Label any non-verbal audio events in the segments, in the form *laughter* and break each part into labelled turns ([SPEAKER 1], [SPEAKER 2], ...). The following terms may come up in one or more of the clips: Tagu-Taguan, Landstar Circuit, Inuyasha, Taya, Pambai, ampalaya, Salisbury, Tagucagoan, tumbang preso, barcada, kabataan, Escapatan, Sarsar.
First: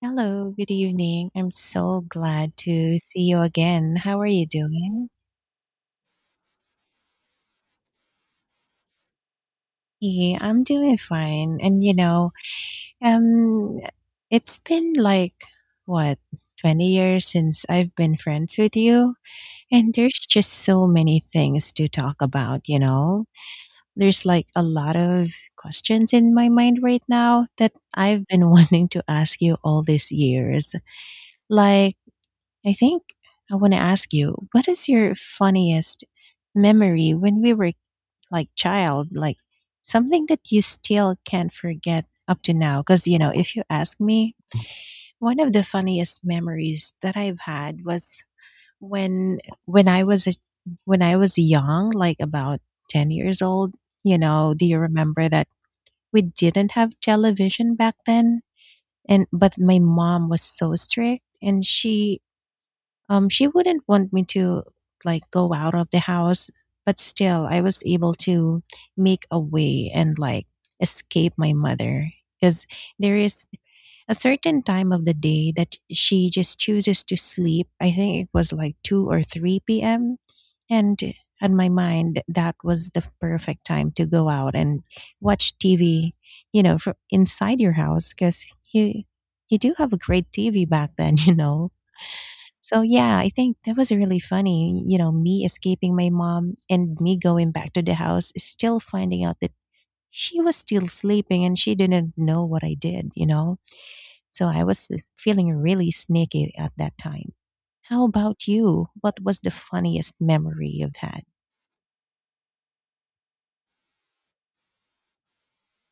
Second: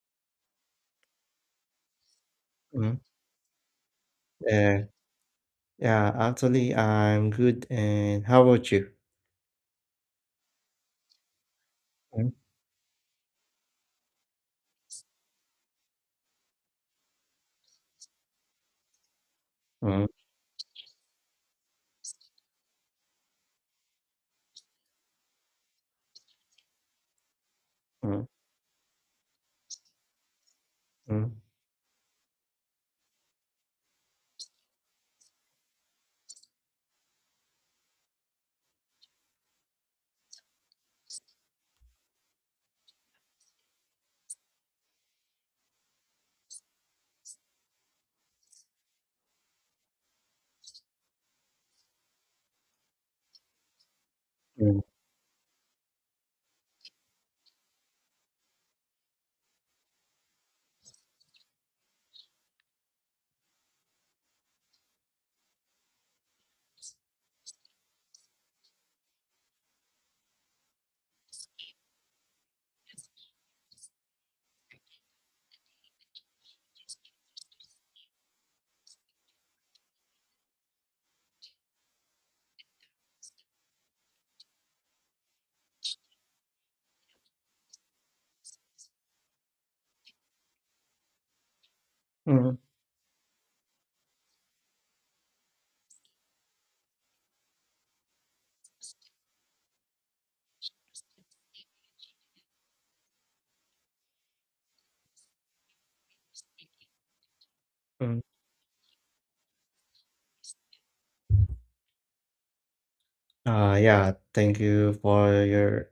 [SPEAKER 1] Hello, good evening. I'm so glad
[SPEAKER 2] Mhm.
[SPEAKER 1] to see you again. How are you
[SPEAKER 2] Yeah.
[SPEAKER 1] doing?
[SPEAKER 2] Yeah, actually, I'm good, and how about you?
[SPEAKER 1] Yeah, I'm doing fine. And you know,
[SPEAKER 2] Mm,
[SPEAKER 1] um, it's been like what, 20 years since I've been friends with you, and
[SPEAKER 2] mm,
[SPEAKER 1] there's just so many things to talk about, you know? There's like a lot of questions in my mind right now that I've
[SPEAKER 2] mm,
[SPEAKER 1] been *laughs* wanting to ask you all these years.
[SPEAKER 2] mm,
[SPEAKER 1] Like, I think I want to ask you, what is your funniest memory when we were like child, like something that you still can't forget up to now? Because, you know, if you ask me, one of the funniest memories that I've had was when when I was a, when I was young, like about 10 years old. You know, do you
[SPEAKER 2] mm,
[SPEAKER 1] remember that we didn't have television back then? And but my mom was so strict and she wouldn't want me to like go out of the house, but still, I was able to make a way and like escape my mother because there is a certain time of the day that she just chooses to sleep. I think it was like 2 or 3 p.m. And on my mind, that was the perfect time to go out and watch TV, you know, from inside your house because you, you do have a great TV back then, *laughs* you know.
[SPEAKER 2] mm,
[SPEAKER 1] So yeah, I think that was really funny. You know, me escaping my mom and me going back to the house, still finding out that she was still sleeping and she didn't know what I did, you know? So I was feeling really sneaky at that time. How
[SPEAKER 2] mm.
[SPEAKER 1] about you? What was the funniest memory you've had?
[SPEAKER 2] Yeah, thank you for your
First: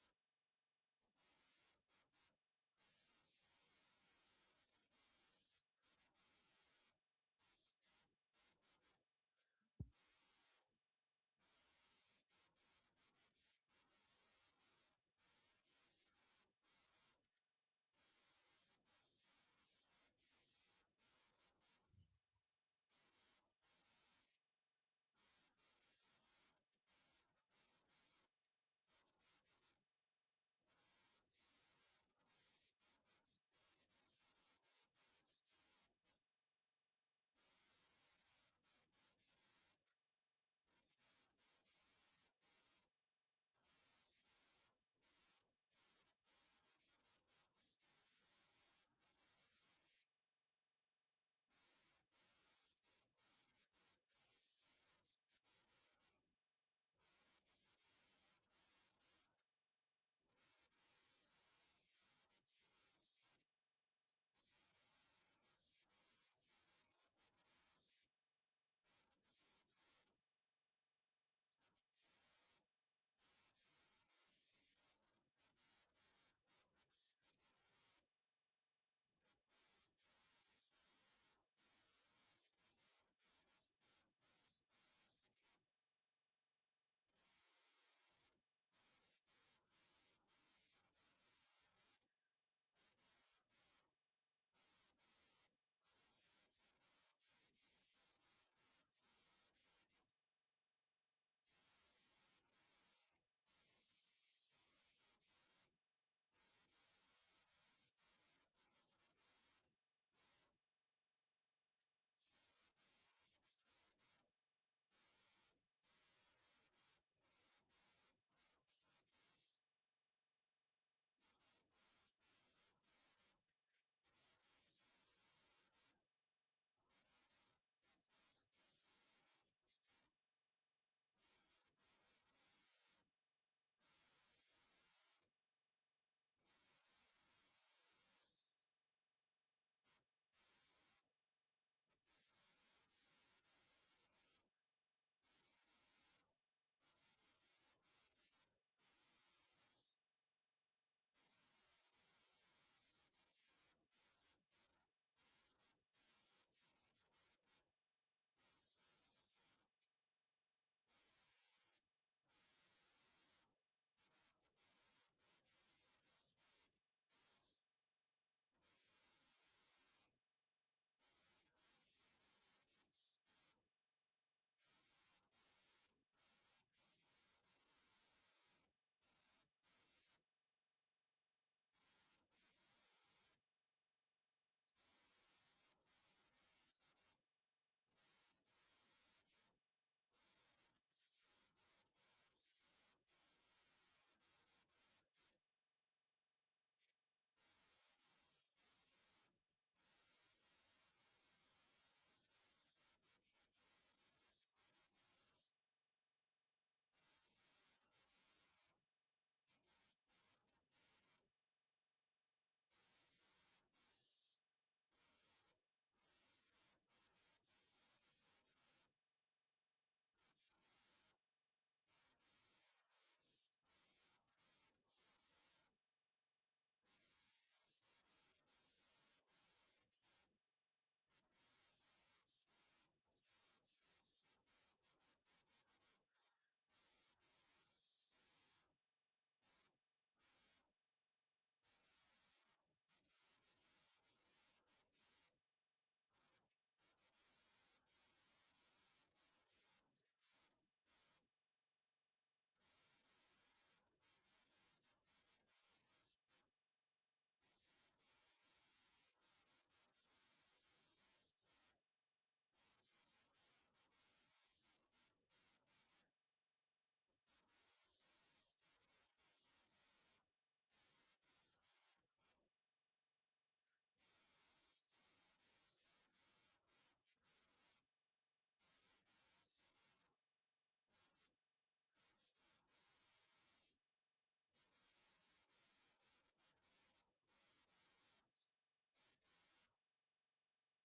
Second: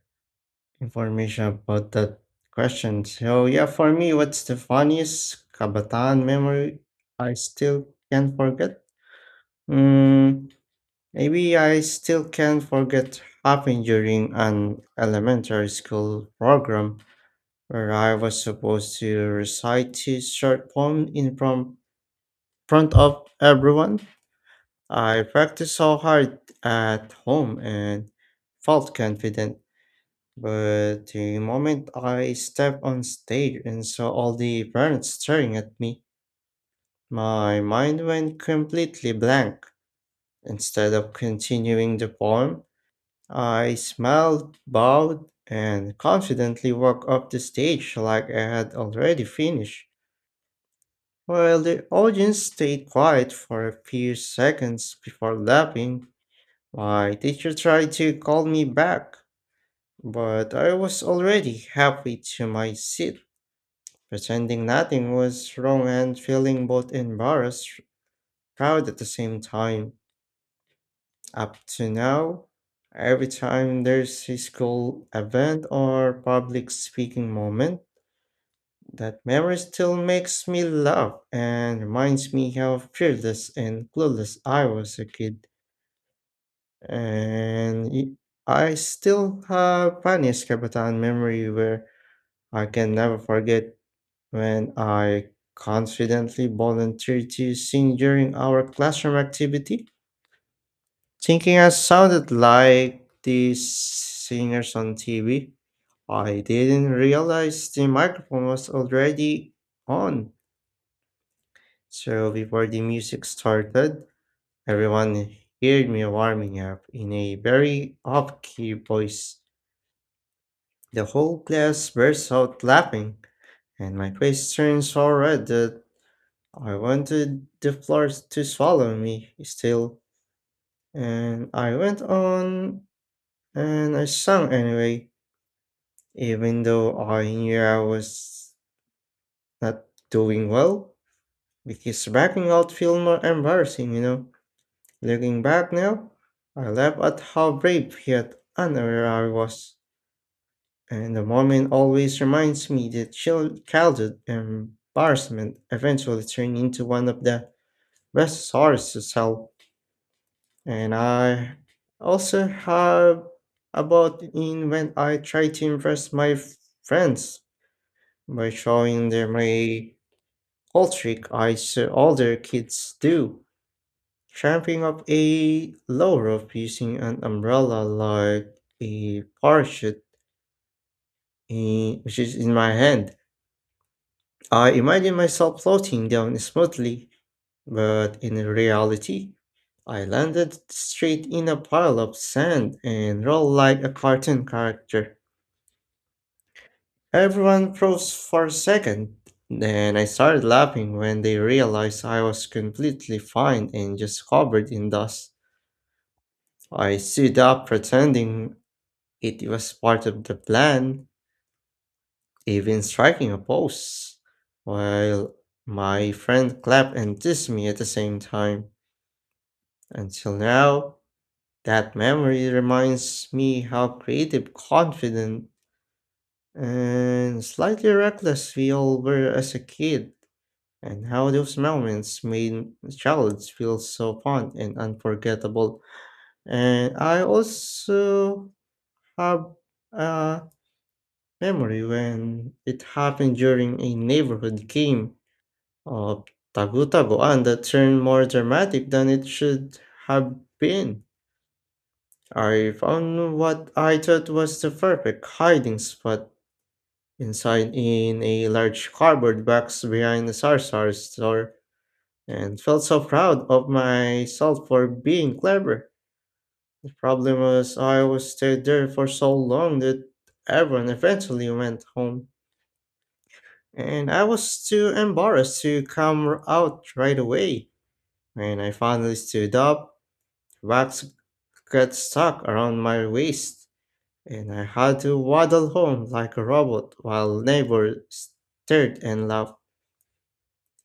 [SPEAKER 2] information about that question. So, yeah, for me, what's the funniest kabataan memory I still can't forget? Mm, Maybe I still can't forget happened during an elementary school program, where I was supposed to recite his short poem in from front of everyone. I practiced so hard at home and felt confident, but the moment I stepped on stage and saw all the parents staring at me, my mind went completely blank. Instead of continuing the poem, I smiled, bowed, and confidently walked up the stage like I had already finished. Well, the audience stayed quiet for a few seconds before laughing. My teacher tried to call me back, but I was already halfway to my seat, pretending nothing was wrong and feeling both embarrassed proud at the same time. Up to now, every time there's a school event or public speaking moment, that memory still makes me laugh and reminds me how fearless and clueless I was a kid. And y- I still have funny Escapatan memory where I can never forget when I confidently volunteered to sing during our classroom activity, thinking I sounded like the singers on TV. I didn't realize the microphone was already on. So before the music started, everyone heard me warming up in a very off-key voice. The whole class burst out laughing, and my face turned so red that I wanted the floor to swallow me still. And I went on and I sang anyway, even though I knew I was not doing well, because backing out feel more embarrassing, you know. Looking back now, I laugh at how brave yet unaware I was, and the moment always reminds me that childhood embarrassment eventually turned into one of the best stories to tell. And I also have about in when I try to impress my friends by showing them a old trick I saw older kids do. Tramping up a lower of using an umbrella like a parachute, eh, which is in my hand. I imagine myself floating down smoothly, but in reality, I landed straight in a pile of sand and rolled like a cartoon character. Everyone froze for a second, then I started laughing when they realized I was completely fine and just covered in dust. I stood up pretending it was part of the plan, even striking a pose, while my friend clapped and dissed me at the same time. Until now, that memory reminds me how creative, confident, and slightly reckless we all were as a kid, and how those moments made childhood feel so fun and unforgettable. And I also have. Uh, Memory when it happened during a neighborhood game of Tagu-Taguan that turned more dramatic than it should have been. I found what I thought was the perfect hiding spot inside in a large cardboard box behind the Sarsar store and felt so proud of myself for being clever. The problem was I was stayed there for so long that everyone eventually went home. And I was too embarrassed to out right away. When I finally stood up, wax got stuck around my waist, and I had to waddle home like a robot while neighbors stared and laughed.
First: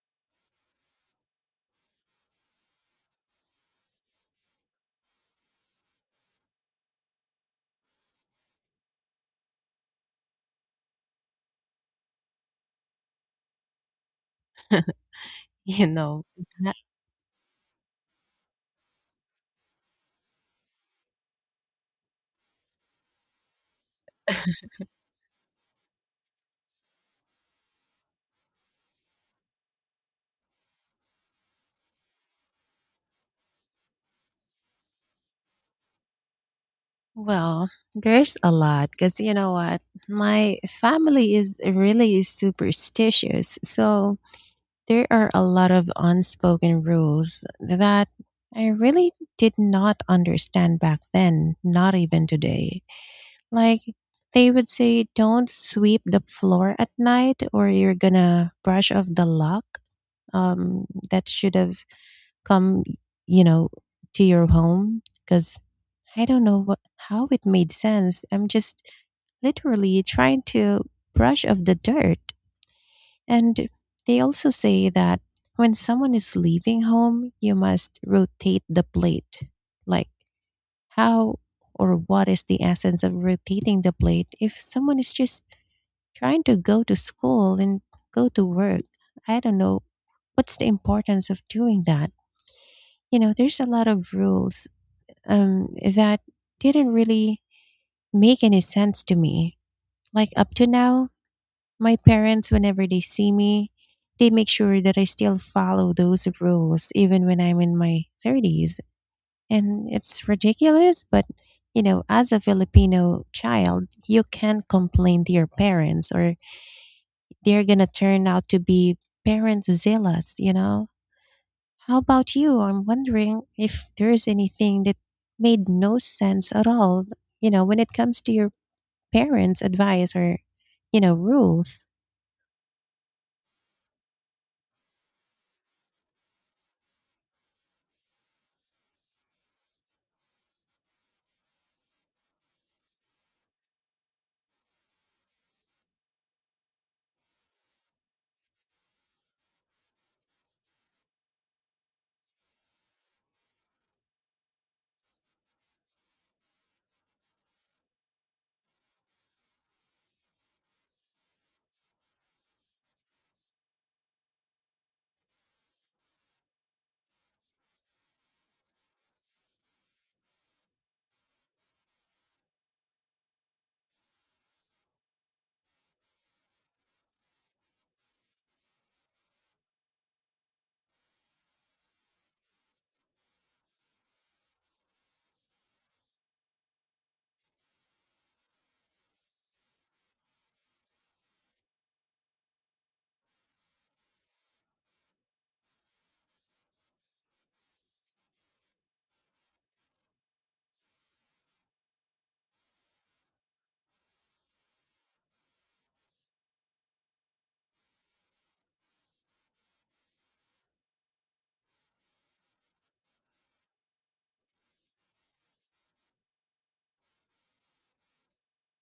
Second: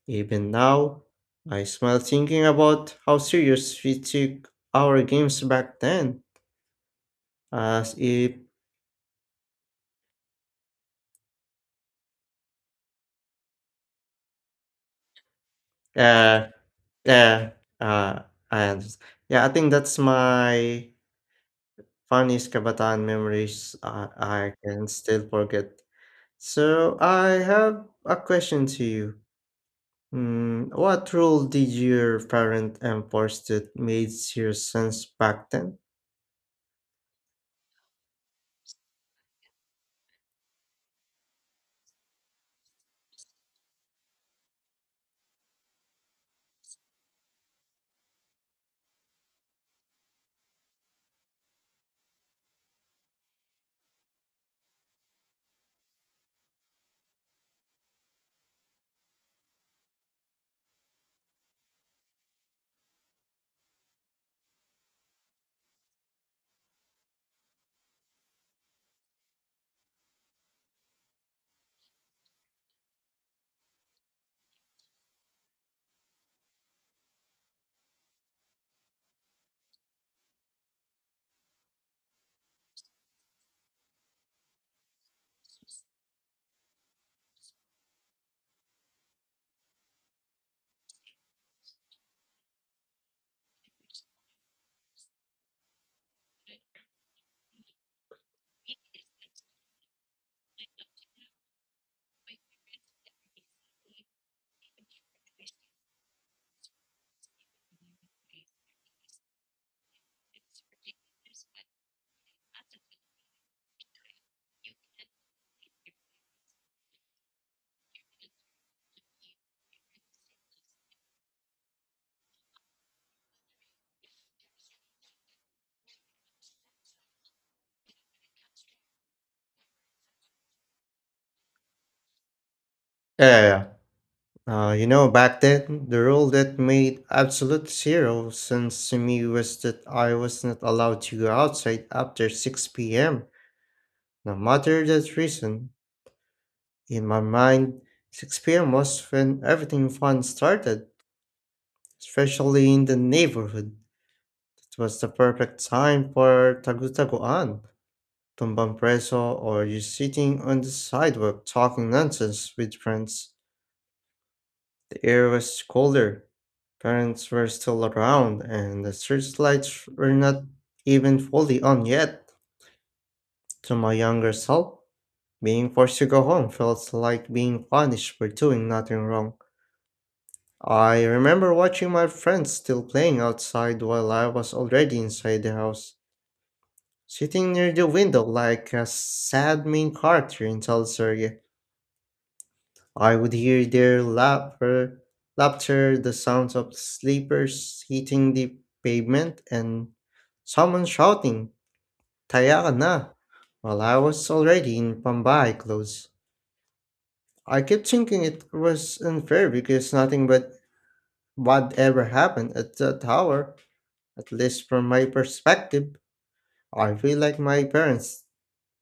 [SPEAKER 2] Even now, I smile thinking about how serious we took our games back then, as if,
[SPEAKER 1] *laughs* you know
[SPEAKER 2] uh,
[SPEAKER 1] that-
[SPEAKER 2] uh, uh, and yeah, I think that's my funniest kabataan memories I can still forget. So I have a question to you. What role did your parent enforce that made zero sense back then?
[SPEAKER 1] well, there's a lot because you know what, my family is really superstitious, so there are a lot of unspoken rules that I really did not understand back then, not even today. Like, they would say, don't sweep the floor at night or you're gonna brush off the lock, that should have come, you know, to your home. Because I don't know what, how it made sense. I'm just literally trying to brush off the dirt. And they also say that when someone is leaving home, you must rotate the plate. Like, how or what is the essence of rotating the plate if someone is just trying to go to school and go to work? I don't know. What's the importance of doing that? You know, there's a lot of rules that didn't really make any sense to me. Like, up to now, my parents, whenever they see me, they make sure that I still follow those rules even when I'm in my 30s. And it's ridiculous, but you know, as a Filipino child, you can't complain to your parents or they're going to turn out to be parent zealous, you know? How about you? I'm wondering if there's anything that made no sense at all, you know, when it comes to your parents' advice or, you know, rules.
[SPEAKER 2] Yeah, yeah. You know, back then, the rule that made absolute zero sense to me was that I was not allowed to go outside after 6 p.m. No matter the reason, in my mind, 6 p.m. was when everything fun started, especially in the neighborhood. It was the perfect time for Tagu-Taguan, tumbang preso, or just sitting on the sidewalk talking nonsense with friends. The air was colder, parents were still around, and the searchlights were not even fully on yet. To my younger self, being forced to go home felt like being punished for doing nothing wrong. I remember watching my friends still playing outside while I was already inside the house, sitting near the window like a sad main character in Salisbury. I would hear their laughter, laughter, the sounds of sleepers hitting the pavement, and someone shouting, Taya na! While I was already in Pambai clothes. I kept thinking it was unfair because nothing but what ever happened at the tower, at least from my perspective. I feel like my parents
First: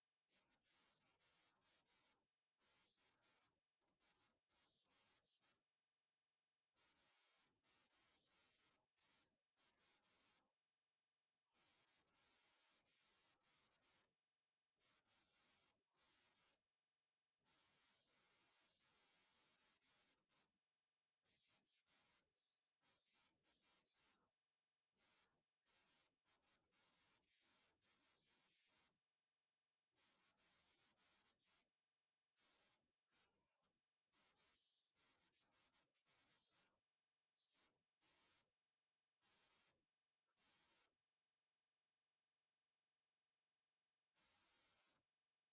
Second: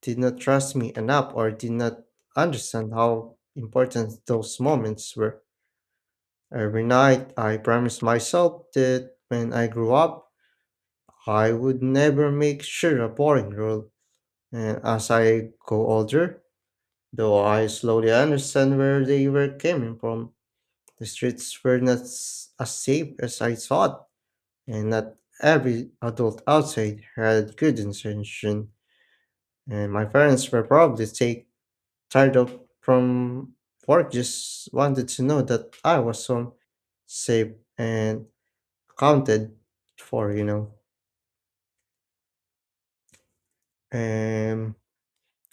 [SPEAKER 2] did not trust me enough or did not understand how important those moments were. Every night, I promised myself that when I grew up, I would never make sure a boring rule. And as I go older, though I slowly understand where they were coming from, the streets were not s- as safe as I thought, and not every adult outside had good intention. And my parents were probably taking tired up from work just wanted to know that I was home, safe and accounted for, you know. Um,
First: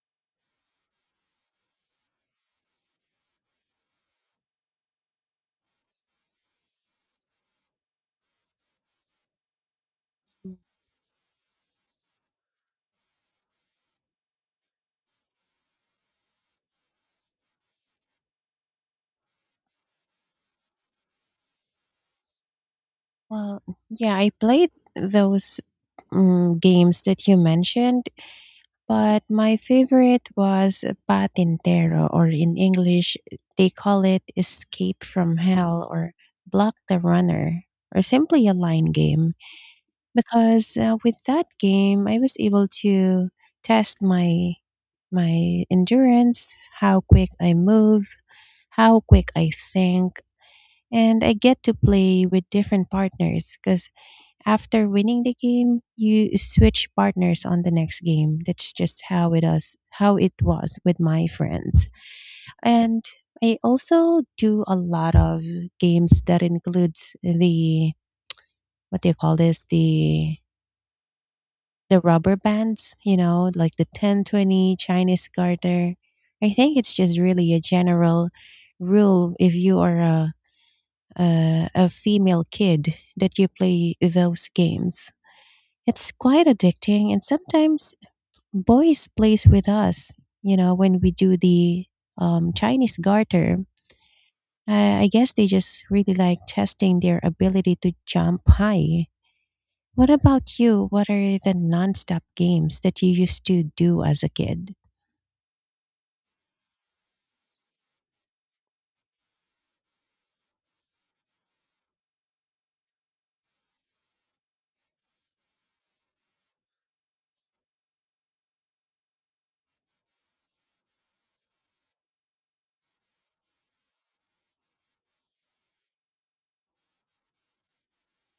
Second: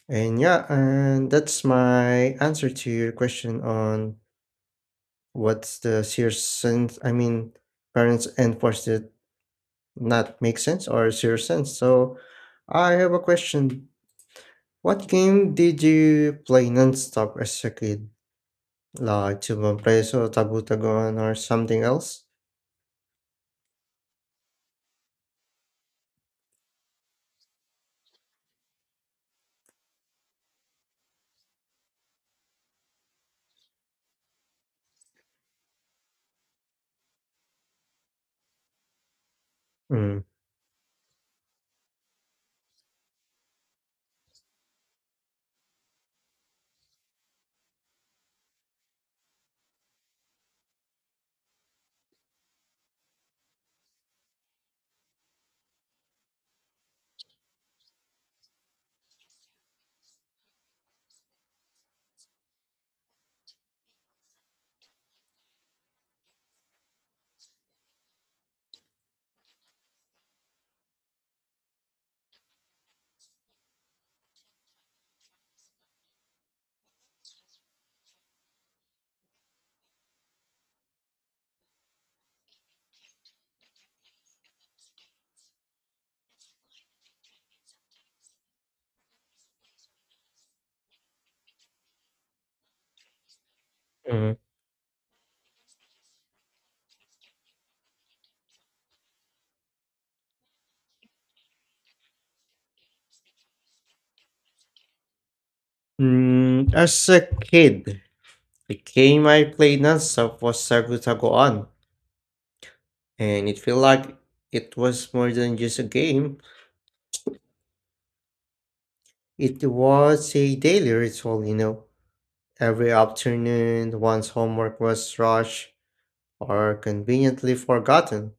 [SPEAKER 2] and yeah, and that's my answer to your question on what's the serious sense. I mean, parents enforced it not make sense or serious sense. So I have a question. What game did you play nonstop as a kid? Like Tubang Preso, Tabu Taguan, or something else?
[SPEAKER 1] Well, yeah, I played those games that you mentioned, but my favorite was Patintero, or in English, they call it Escape from Hell or Block the Runner, or simply a line game.
[SPEAKER 2] Mm.
[SPEAKER 1] Because with that game, I was able to test my endurance, how quick I move, how quick I think, and I get to play with different partners because after winning the game, you switch partners on the next game. That's just how it us how it was with my friends. And I also do a lot of games that includes the what do you call this the rubber bands, you know, like the 1020 Chinese garter. I think it's just really a general rule if you are a female kid that you play those games. It's quite addicting, and sometimes boys plays with us. You know, when we do the Chinese garter,
[SPEAKER 2] Mm.
[SPEAKER 1] I guess they just really like testing their ability to jump high. What about you? What are the nonstop games that you used to do as a kid?
[SPEAKER 2] As a kid, the game I played nonstop was Sagu and it felt like it was more than just a game. It was a daily ritual, you know. Every afternoon, once homework was rushed or conveniently forgotten,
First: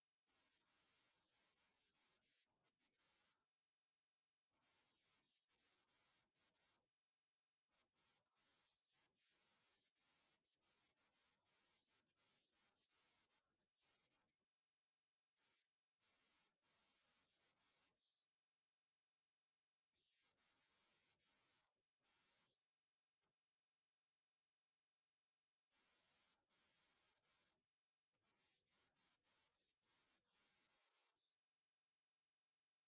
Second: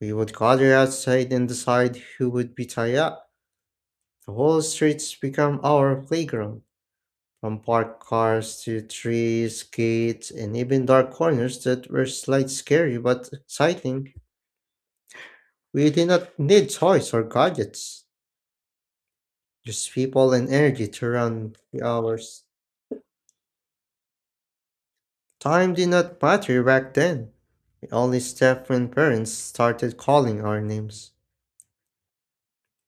[SPEAKER 2] we would gather outside and decide who would be tied up. The whole streets become our playground, from parked cars to trees, gates, and even dark corners that were slightly scary but exciting. We did not need toys or gadgets, just people and energy to run the hours. Time did not matter back then. We only stepped when parents started calling our names.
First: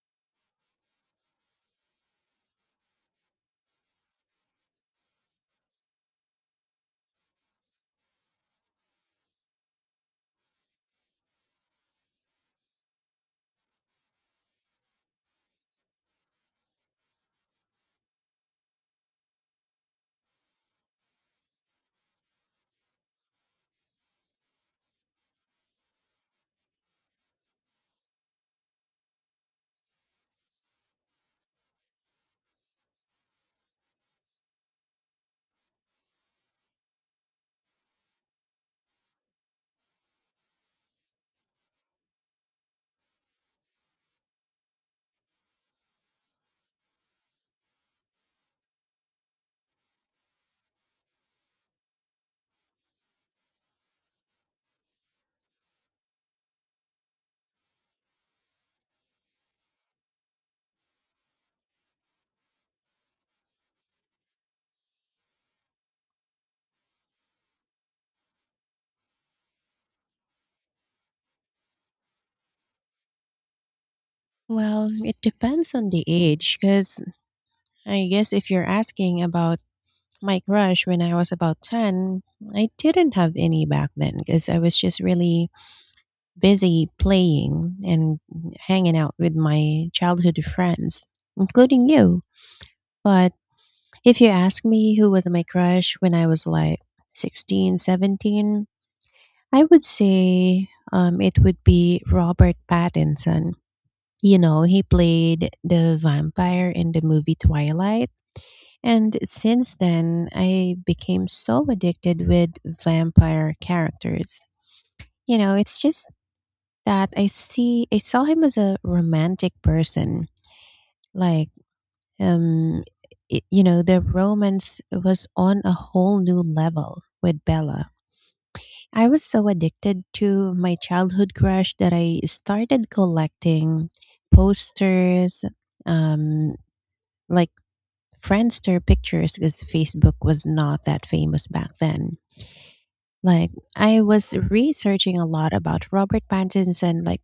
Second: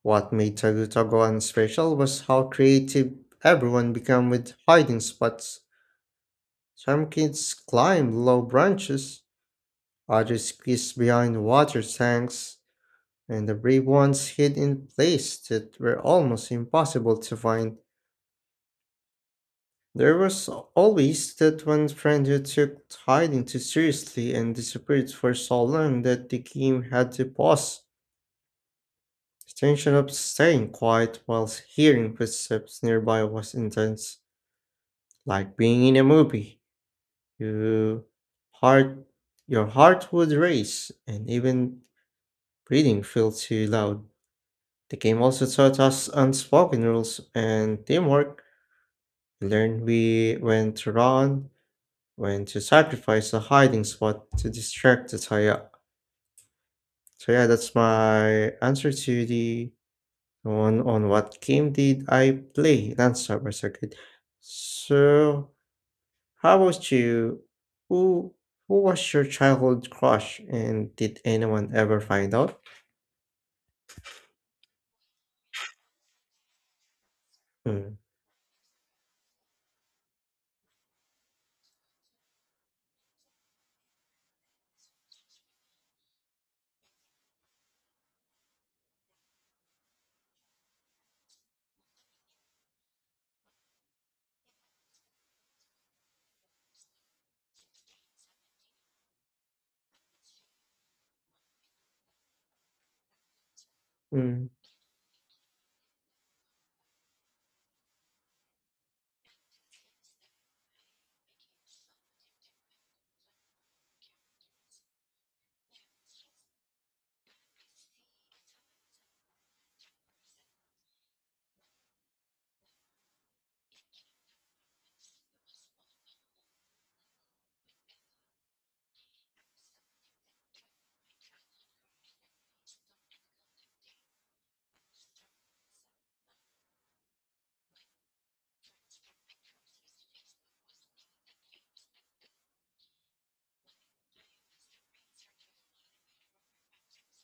[SPEAKER 2] What made Tagucagoan special was how creative everyone became with hiding spots. Some kids climbed low branches, others squeezed behind water tanks, and the brave ones hid in places that were almost impossible to find. There was always that one friend who took hiding too seriously and disappeared for so long that the game had to pause. The tension of staying quiet whilst hearing footsteps nearby was intense, like being in a movie. You heart, your heart would race, and even breathing felt too loud. The game also taught us unspoken rules and teamwork. Learn we when to run, when to sacrifice a hiding spot to distract the Taya. So yeah, that's my answer to the one on what game did I play? Landstar Circuit. So how about you? Who who was your childhood crush and did anyone ever find out?
[SPEAKER 1] Well, it depends on the age, because
[SPEAKER 2] Mm.
[SPEAKER 1] I guess if you're asking about my crush when I was about 10, I didn't have any back then because I was just really busy playing and hanging out with my childhood friends, including you. But if you ask me who was my crush when I was like 16, 17, I would say it would be Robert Pattinson. You
[SPEAKER 2] Mm.
[SPEAKER 1] know, he played the vampire in the movie Twilight. And since then, I became so addicted with vampire characters. You know, it's just that I saw him as a romantic person. Like um I you know, the romance was on a whole new level with Bella. I was so addicted to my childhood crush that I started collecting posters, um like Friendster pictures, because Facebook was not that famous back then. Like I was researching a lot about Robert Pattinson. Like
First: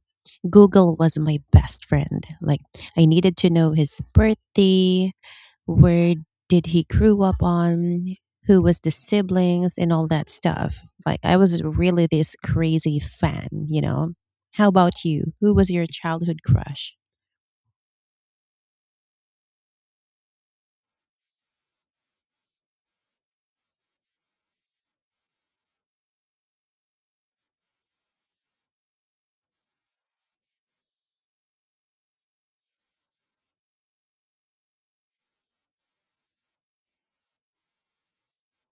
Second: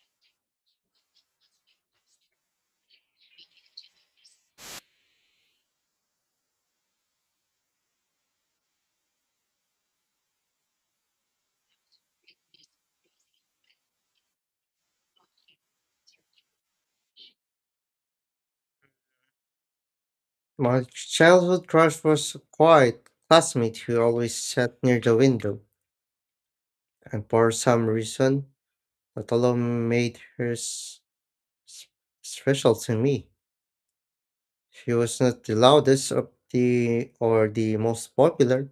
[SPEAKER 1] Google was my best friend. Like I needed to know his birthday, where did he grew up on, who was the siblings, and all that stuff. Like I was really this crazy fan. You know. How about you? Who was your childhood crush?
[SPEAKER 2] My childhood crush was a quiet classmate who always sat near the window, and for some reason that alone made her s- special to me. She was not the loudest of the or the most popular,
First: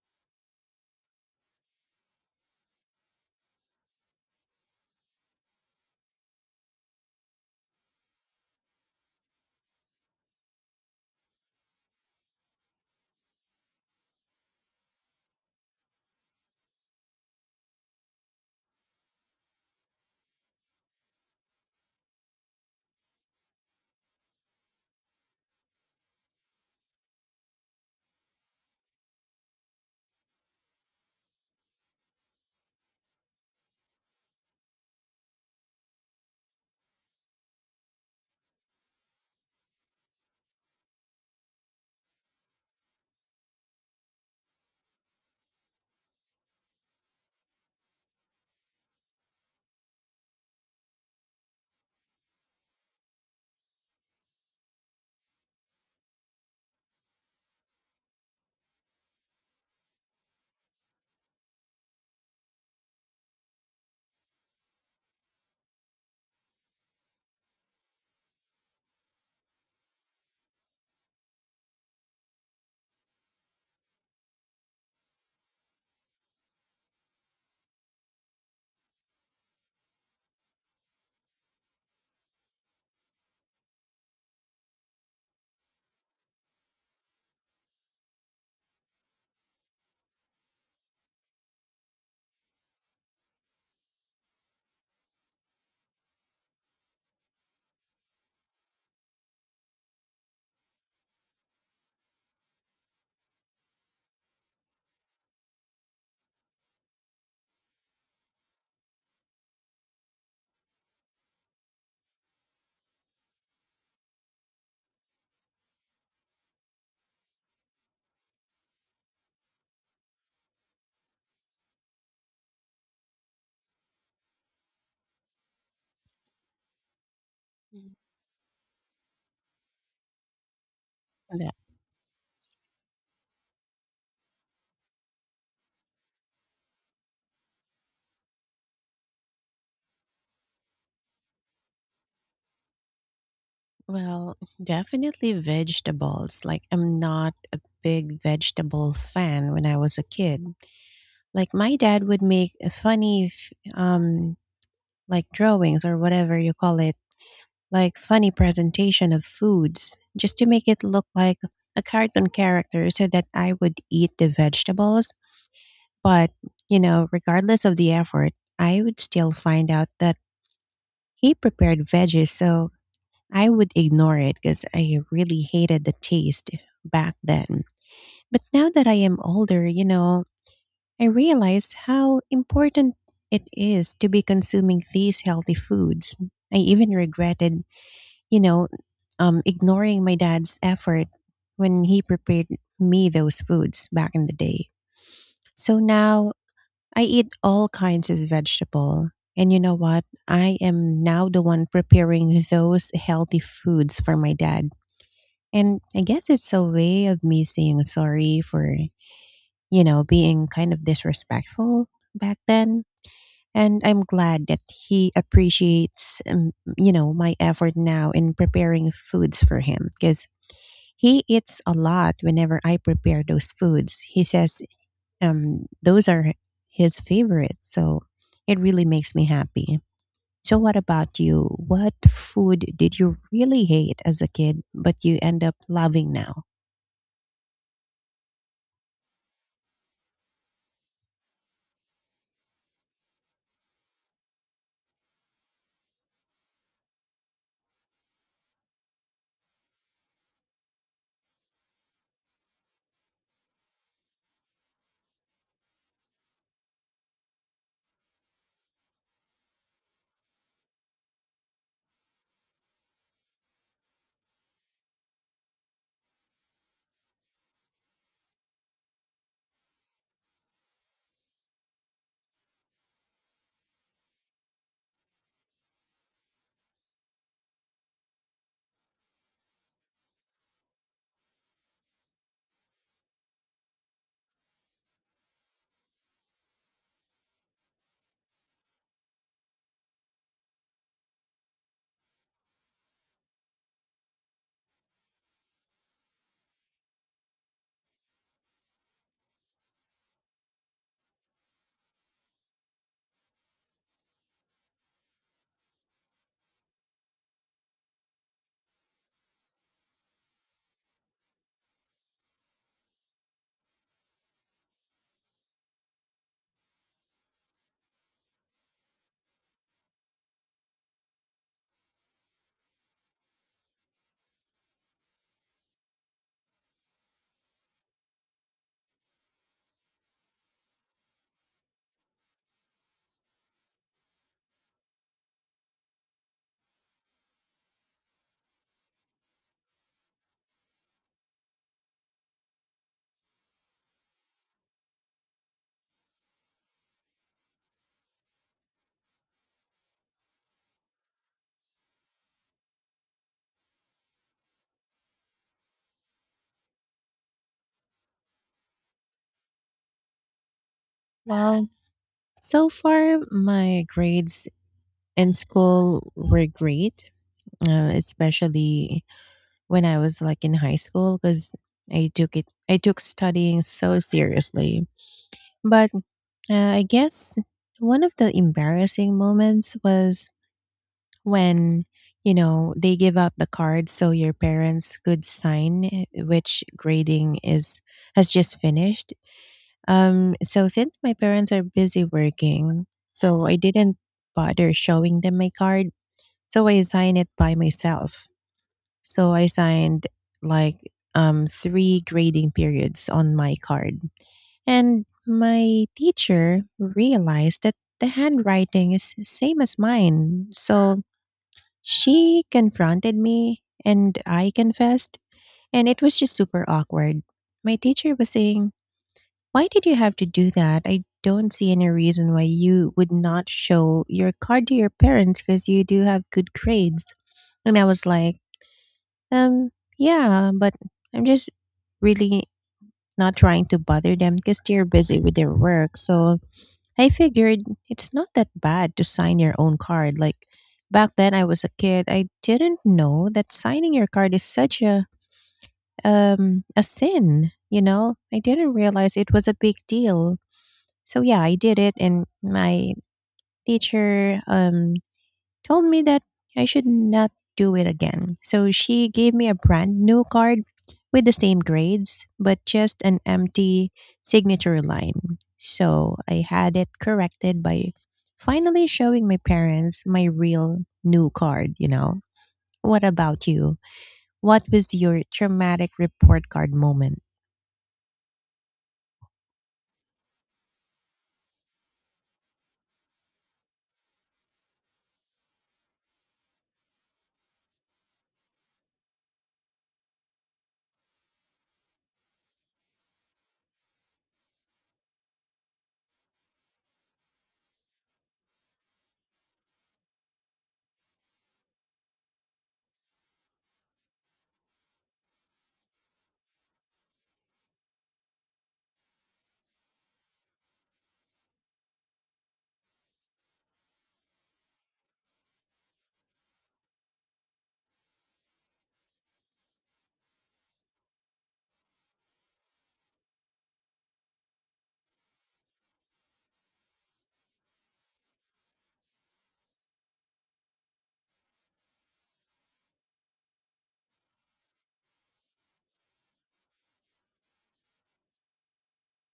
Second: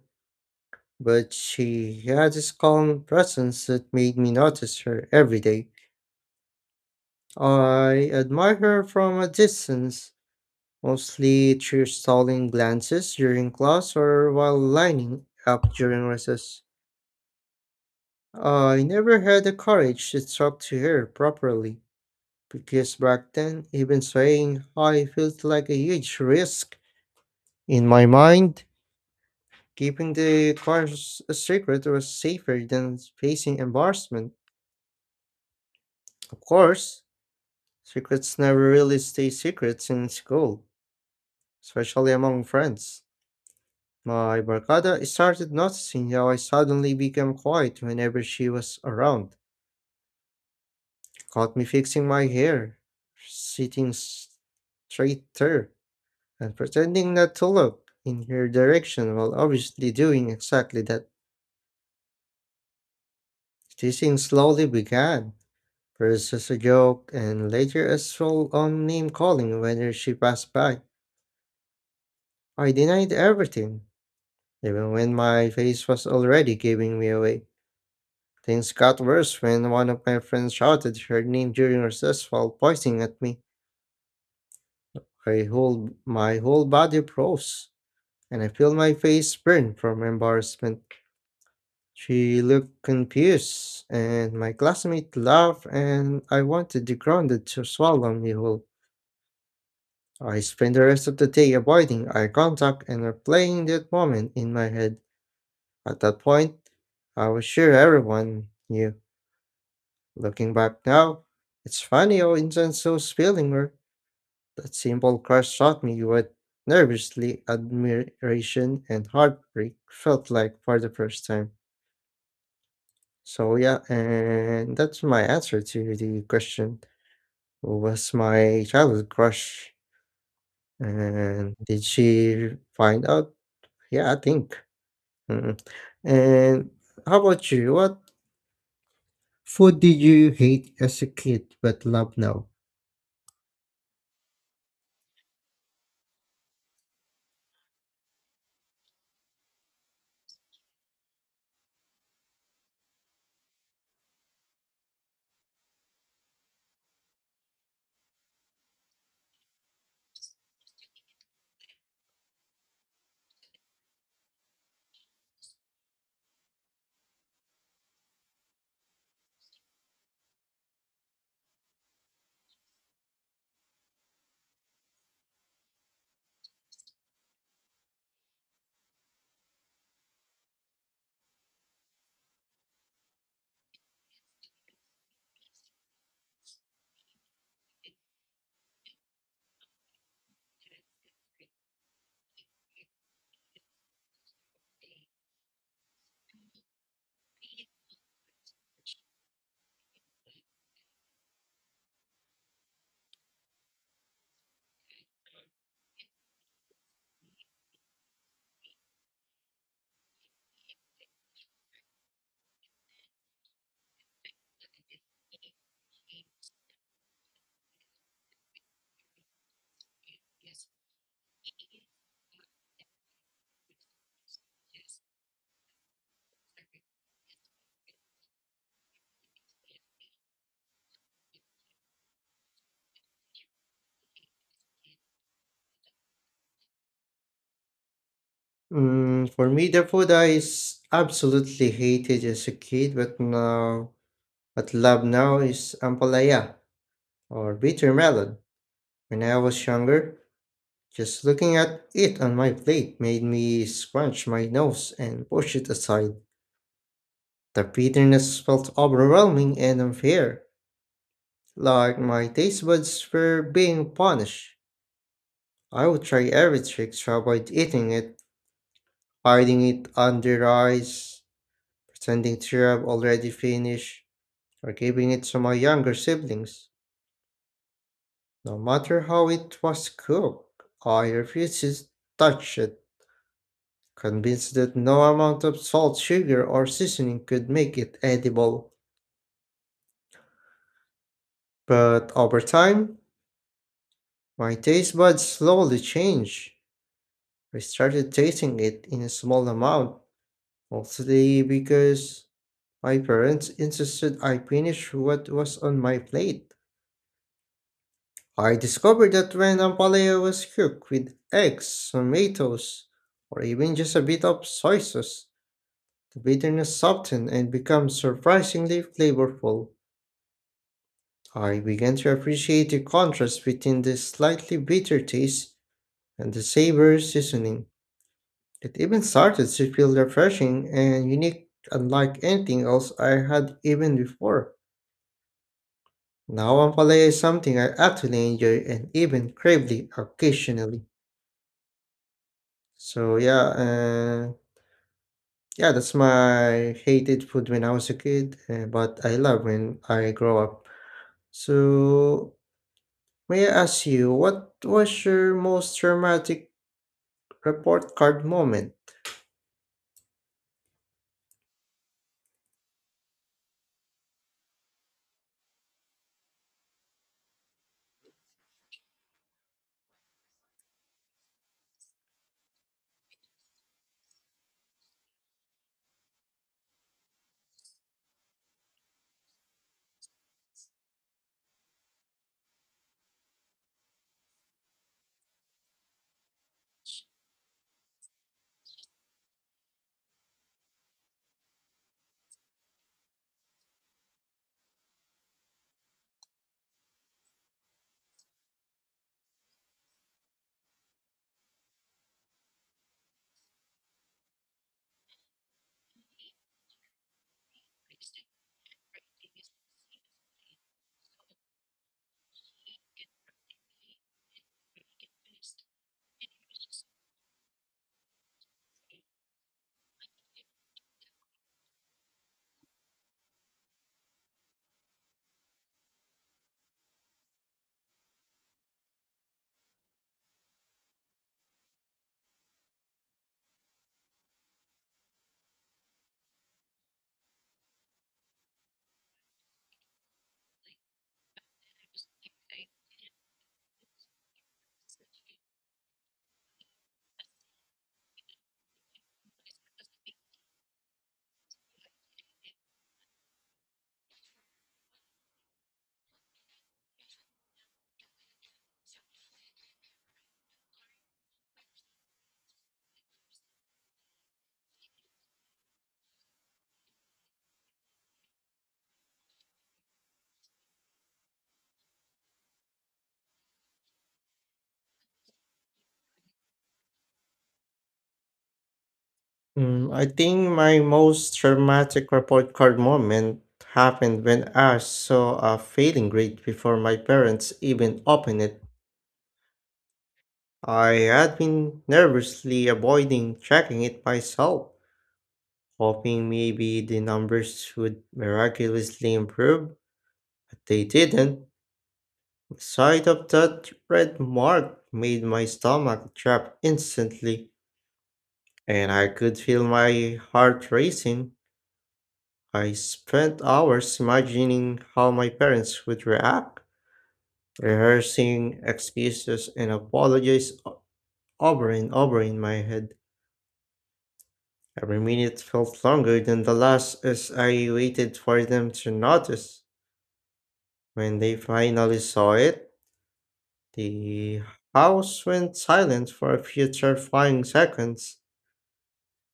[SPEAKER 2] but she had this calm presence that made me notice her every day. I admire her from a distance, mostly through stolen glances during class or while lining up during recess. I never had the courage to talk to her properly, because back then, even saying hi felt like a huge risk. In my mind, keeping the cars a secret was safer than facing embarrassment. Of course, secrets never really stay secrets in school, especially among friends. My barcada started noticing how I suddenly became quiet whenever she was around. Caught me fixing my hair, sitting straighter, and pretending not to look in her direction while obviously doing exactly that. Teasing slowly began, first as a joke and later as full on name calling whenever she passed by. I denied everything, even when my face was already giving me away. Things got worse when one of my friends shouted her name during recess while pointing at me. My whole body froze, and I feel my face burn from embarrassment. She looked confused, and my classmate laughed, and I wanted the grounded to swallow me whole. I spent the rest of the day avoiding eye contact and replaying that moment in my head. At that point, I was sure everyone knew. Looking back now, it's funny how intense those feelings were. That simple crush taught me what nervously admiration and heartbreak felt like for the first time. So yeah, and that's my answer to the question. Who was my childhood crush?
[SPEAKER 1] That,
[SPEAKER 2] And did she find out? Yeah, I think. Mm. And how about you? What food did you hate as a kid but love now?
[SPEAKER 1] well, definitely vegetables. Like I'm not a big vegetable fan when I was a kid. Like my dad would make a funny, like drawings or whatever you call it, like funny presentation of foods just to make it look like a cartoon character so that I would eat the vegetables. But, you know, regardless of the effort, I would still find out that he prepared veggies. So I would ignore it because I really hated the taste back then. But now that I am older, you know, I realized how important it is to be consuming these healthy foods. I even regretted, you know, ignoring my dad's effort when he prepared me those foods back in the day. So now I eat all kinds of vegetable. And you know what? I am now the one preparing those healthy foods for my dad. And I guess it's a way of me saying sorry for, you know, being kind of disrespectful back then, and I'm glad that he appreciates, you know, my effort now in preparing foods for him because he eats a lot whenever I prepare those foods. He says those are his favorites, so it really makes me happy. So, what about you? What food did you really hate as a kid, but you end up loving now?
[SPEAKER 2] Mm, for me, the food I absolutely hated as a kid, but love now is ampalaya or bitter melon. When I was younger, just looking at it on my plate made me scrunch my nose and push it aside. The bitterness felt overwhelming and unfair, like my taste buds were being punished. I would try every trick to avoid eating it, hiding it under ice, pretending to have already finished, or giving it to my younger siblings. No matter how it was cooked, I refused to touch it, convinced that no amount of salt, sugar, or seasoning could make it edible. But over time, my taste buds slowly changed. I started tasting it in a small amount, mostly because my parents insisted I finish what was on my plate. I discovered that when ampalaya was cooked with eggs, tomatoes, or even just a bit of soy sauce, the bitterness softened and became surprisingly flavorful. I began to appreciate the contrast between the slightly bitter taste and the savory seasoning. It even started to feel refreshing and unique, unlike anything else I had even before. Now ampalaya is something I actually enjoy and even crave it occasionally. So yeah, yeah, that's my hated food when I was a kid, but I love when I grow up. So may I ask you, what was your most traumatic report card moment?
[SPEAKER 1] Well, so far, my grades in school were great, especially when I was like in high school because I took studying so seriously. But I guess one of the embarrassing moments was when you know they give out the cards so your parents could sign eh, which grading is has just finished. So, since my parents are busy working, so I didn't bother showing them my card. So I signed it by myself. So I signed like three grading periods on my card. And my teacher realized that the handwriting is same as mine. So she confronted me and I confessed. And it was just super awkward. My teacher was saying, why did you have to do that? I don't see any reason why you would not show your card to your parents because you do have good grades. And I was like, um, yeah, but I'm just really not trying to bother them because they're busy with their work. So I figured it's not that bad to sign your own card. Like, back then I was a kid, I didn't know that signing your card is such a sin, you know? I didn't realize it was a big deal. So yeah, I did it and my teacher told me that I should not do it again. So she gave me a brand new card with the same grades, but just an empty signature line. So I had it corrected by finally showing my parents my real new card, you know. What about you? What was your traumatic report card moment?
[SPEAKER 2] Mm, I think my most traumatic report card moment happened when I saw a failing grade before my parents even opened it. I had been nervously avoiding checking it myself, hoping maybe the numbers would miraculously improve, but they didn't. The sight of that red mark made my stomach drop instantly, and I could feel my heart racing. I spent hours imagining how my parents would react, rehearsing excuses and apologies over and over in my head. Every minute felt longer than the last as I waited for them to notice. When they finally saw it, the house went silent for a few terrifying seconds.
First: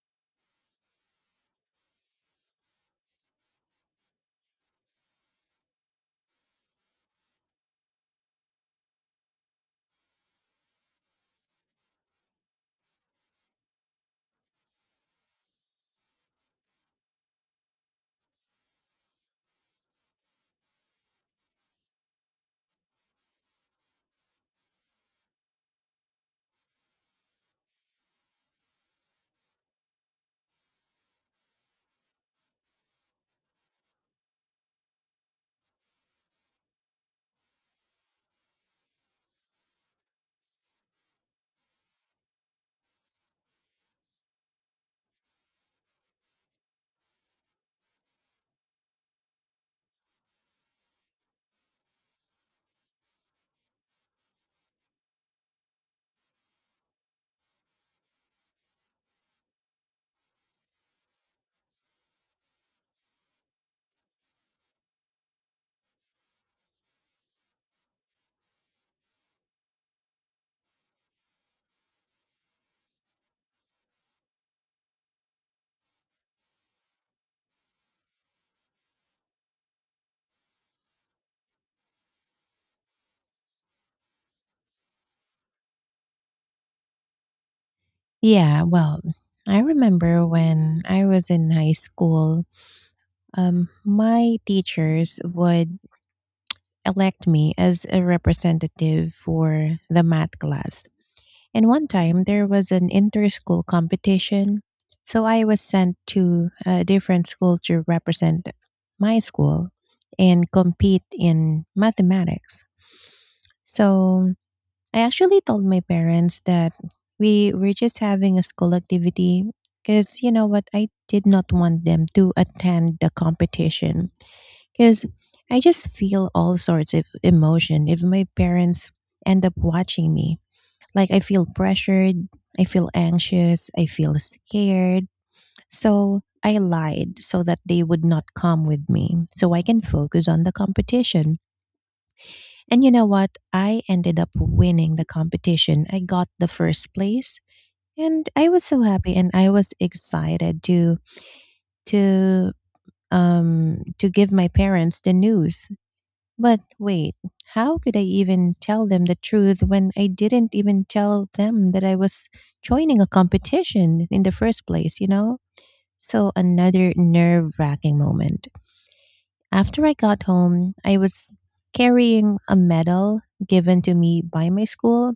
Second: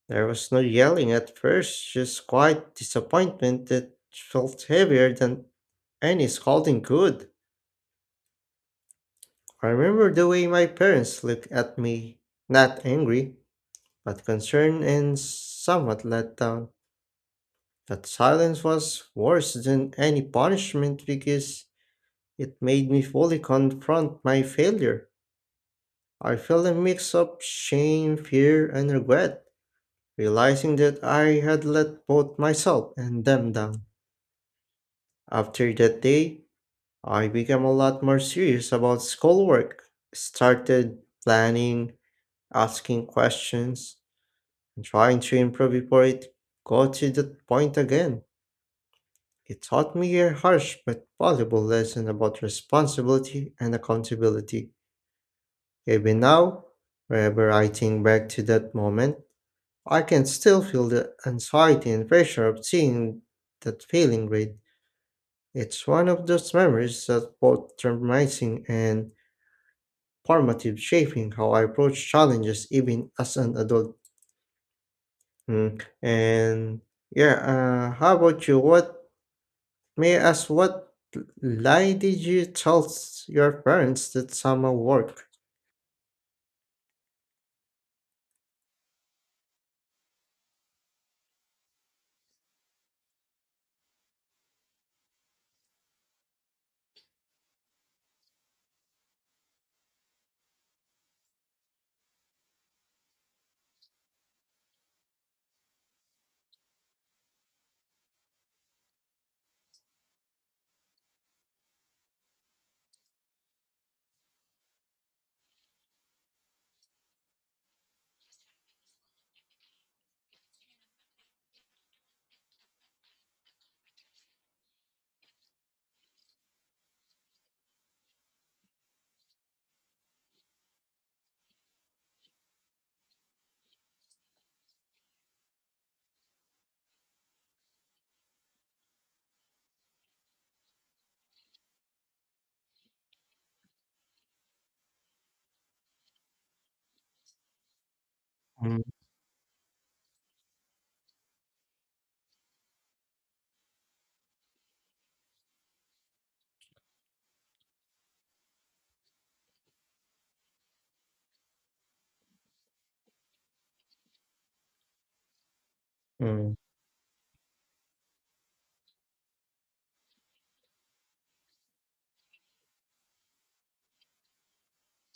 [SPEAKER 2] There was no yelling at first, just quiet disappointment that felt heavier than any scolding could. I remember the way my parents looked at me, not angry, but concerned and somewhat let down. That silence was worse than any punishment because it made me fully confront my failure. I felt a mix of shame, fear, and regret, realizing that I had let both myself and them down. After that day, I became a lot more serious about schoolwork, started planning, asking questions, and trying to improve before it got to that point again. It taught me a harsh but valuable lesson about responsibility and accountability. Even now, whenever I think back to that moment, I can still feel the anxiety and pressure of seeing that failing grade. It's one of those memories that both traumatizing and formative, shaping how I approach challenges even as an adult. Mm. And yeah, how about you? What May I ask what lie did you tell your parents that summer work?
[SPEAKER 1] Yeah, well, I remember when I was in high school, my teachers would elect me as a representative for the math class. And one time there was an inter school competition, so I was sent to a different school to represent my school and compete in mathematics. So I actually told my parents that we were just having a school activity because you know what, I did not want them to attend the competition because I just feel all sorts of emotion if my parents end up watching me. Like, I feel pressured, I feel anxious, I feel scared. So, I lied so that they would not come with me, so I can focus on the competition. And you know what? I ended up winning the competition. I got the first place, and I was so
[SPEAKER 2] Mm,
[SPEAKER 1] happy and I was excited to to to give my parents the news. But wait, how could I even tell them the truth when I didn't even tell them that I was joining a competition in the first place, you know? So,
[SPEAKER 2] mm,
[SPEAKER 1] another nerve wracking moment. After I got home, I was carrying a medal given to me by my school,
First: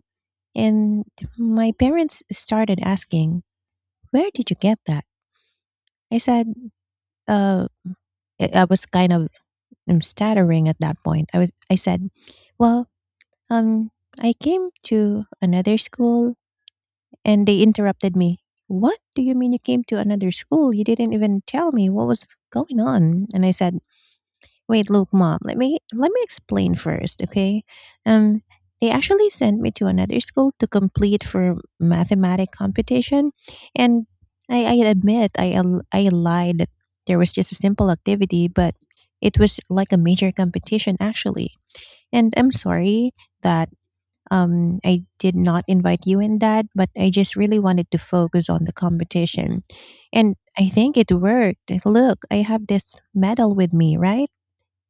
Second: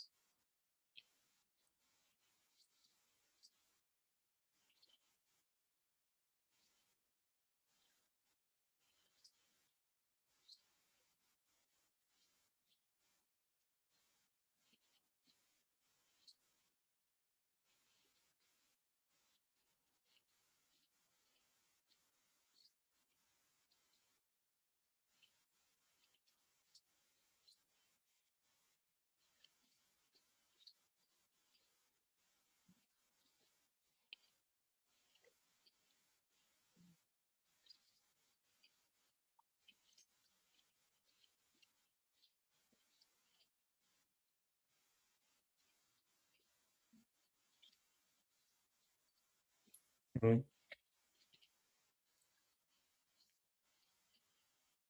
[SPEAKER 1] and my parents started asking, where did you get that? I said, uh, I was kind of stuttering at that point. I was, I said, well, Um, I came to another school, and they interrupted me. What do you mean you came to another school? You didn't even tell me what was going on. And I said, "Wait, look, mom. Let me explain first, okay? Um, they actually sent me to another school to complete for mathematic competition, and I admit I lied that there was just a simple activity, but it was like a major competition actually. And I'm sorry that I did not invite you in that, but I just really wanted to focus on the competition. And
[SPEAKER 2] mm.
[SPEAKER 1] I think it worked. Look, I have this medal with me, right?"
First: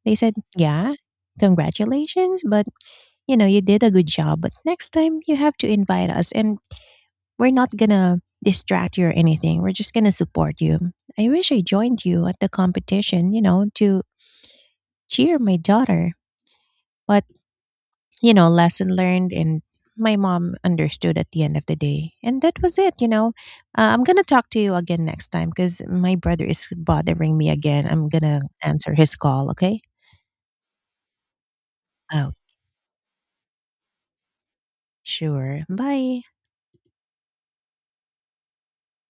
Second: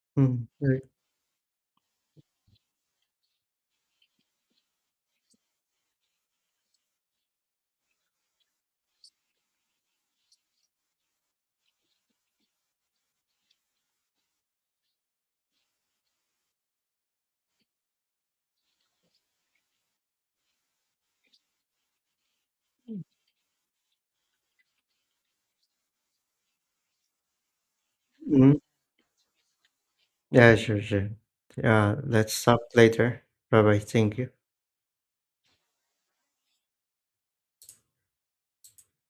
[SPEAKER 1] They said,
[SPEAKER 2] Mm, right.
[SPEAKER 1] yeah, congratulations, but you know, you did a good job. But next time you have to invite us, and we're not gonna distract you or anything. We're just gonna support you. I wish I joined you at the competition, you know, to cheer my daughter. But you know, lesson learned and my mom understood at the end of the day. And that was it, you know. I'm going to talk to you again next time because my brother is bothering me again. I'm going to
[SPEAKER 2] Mm.
[SPEAKER 1] answer his call, okay?
[SPEAKER 2] Yeah, sure, sure. Yeah,
[SPEAKER 1] Oh,
[SPEAKER 2] let's stop later. Bye bye. Thank you.
[SPEAKER 1] sure. Bye.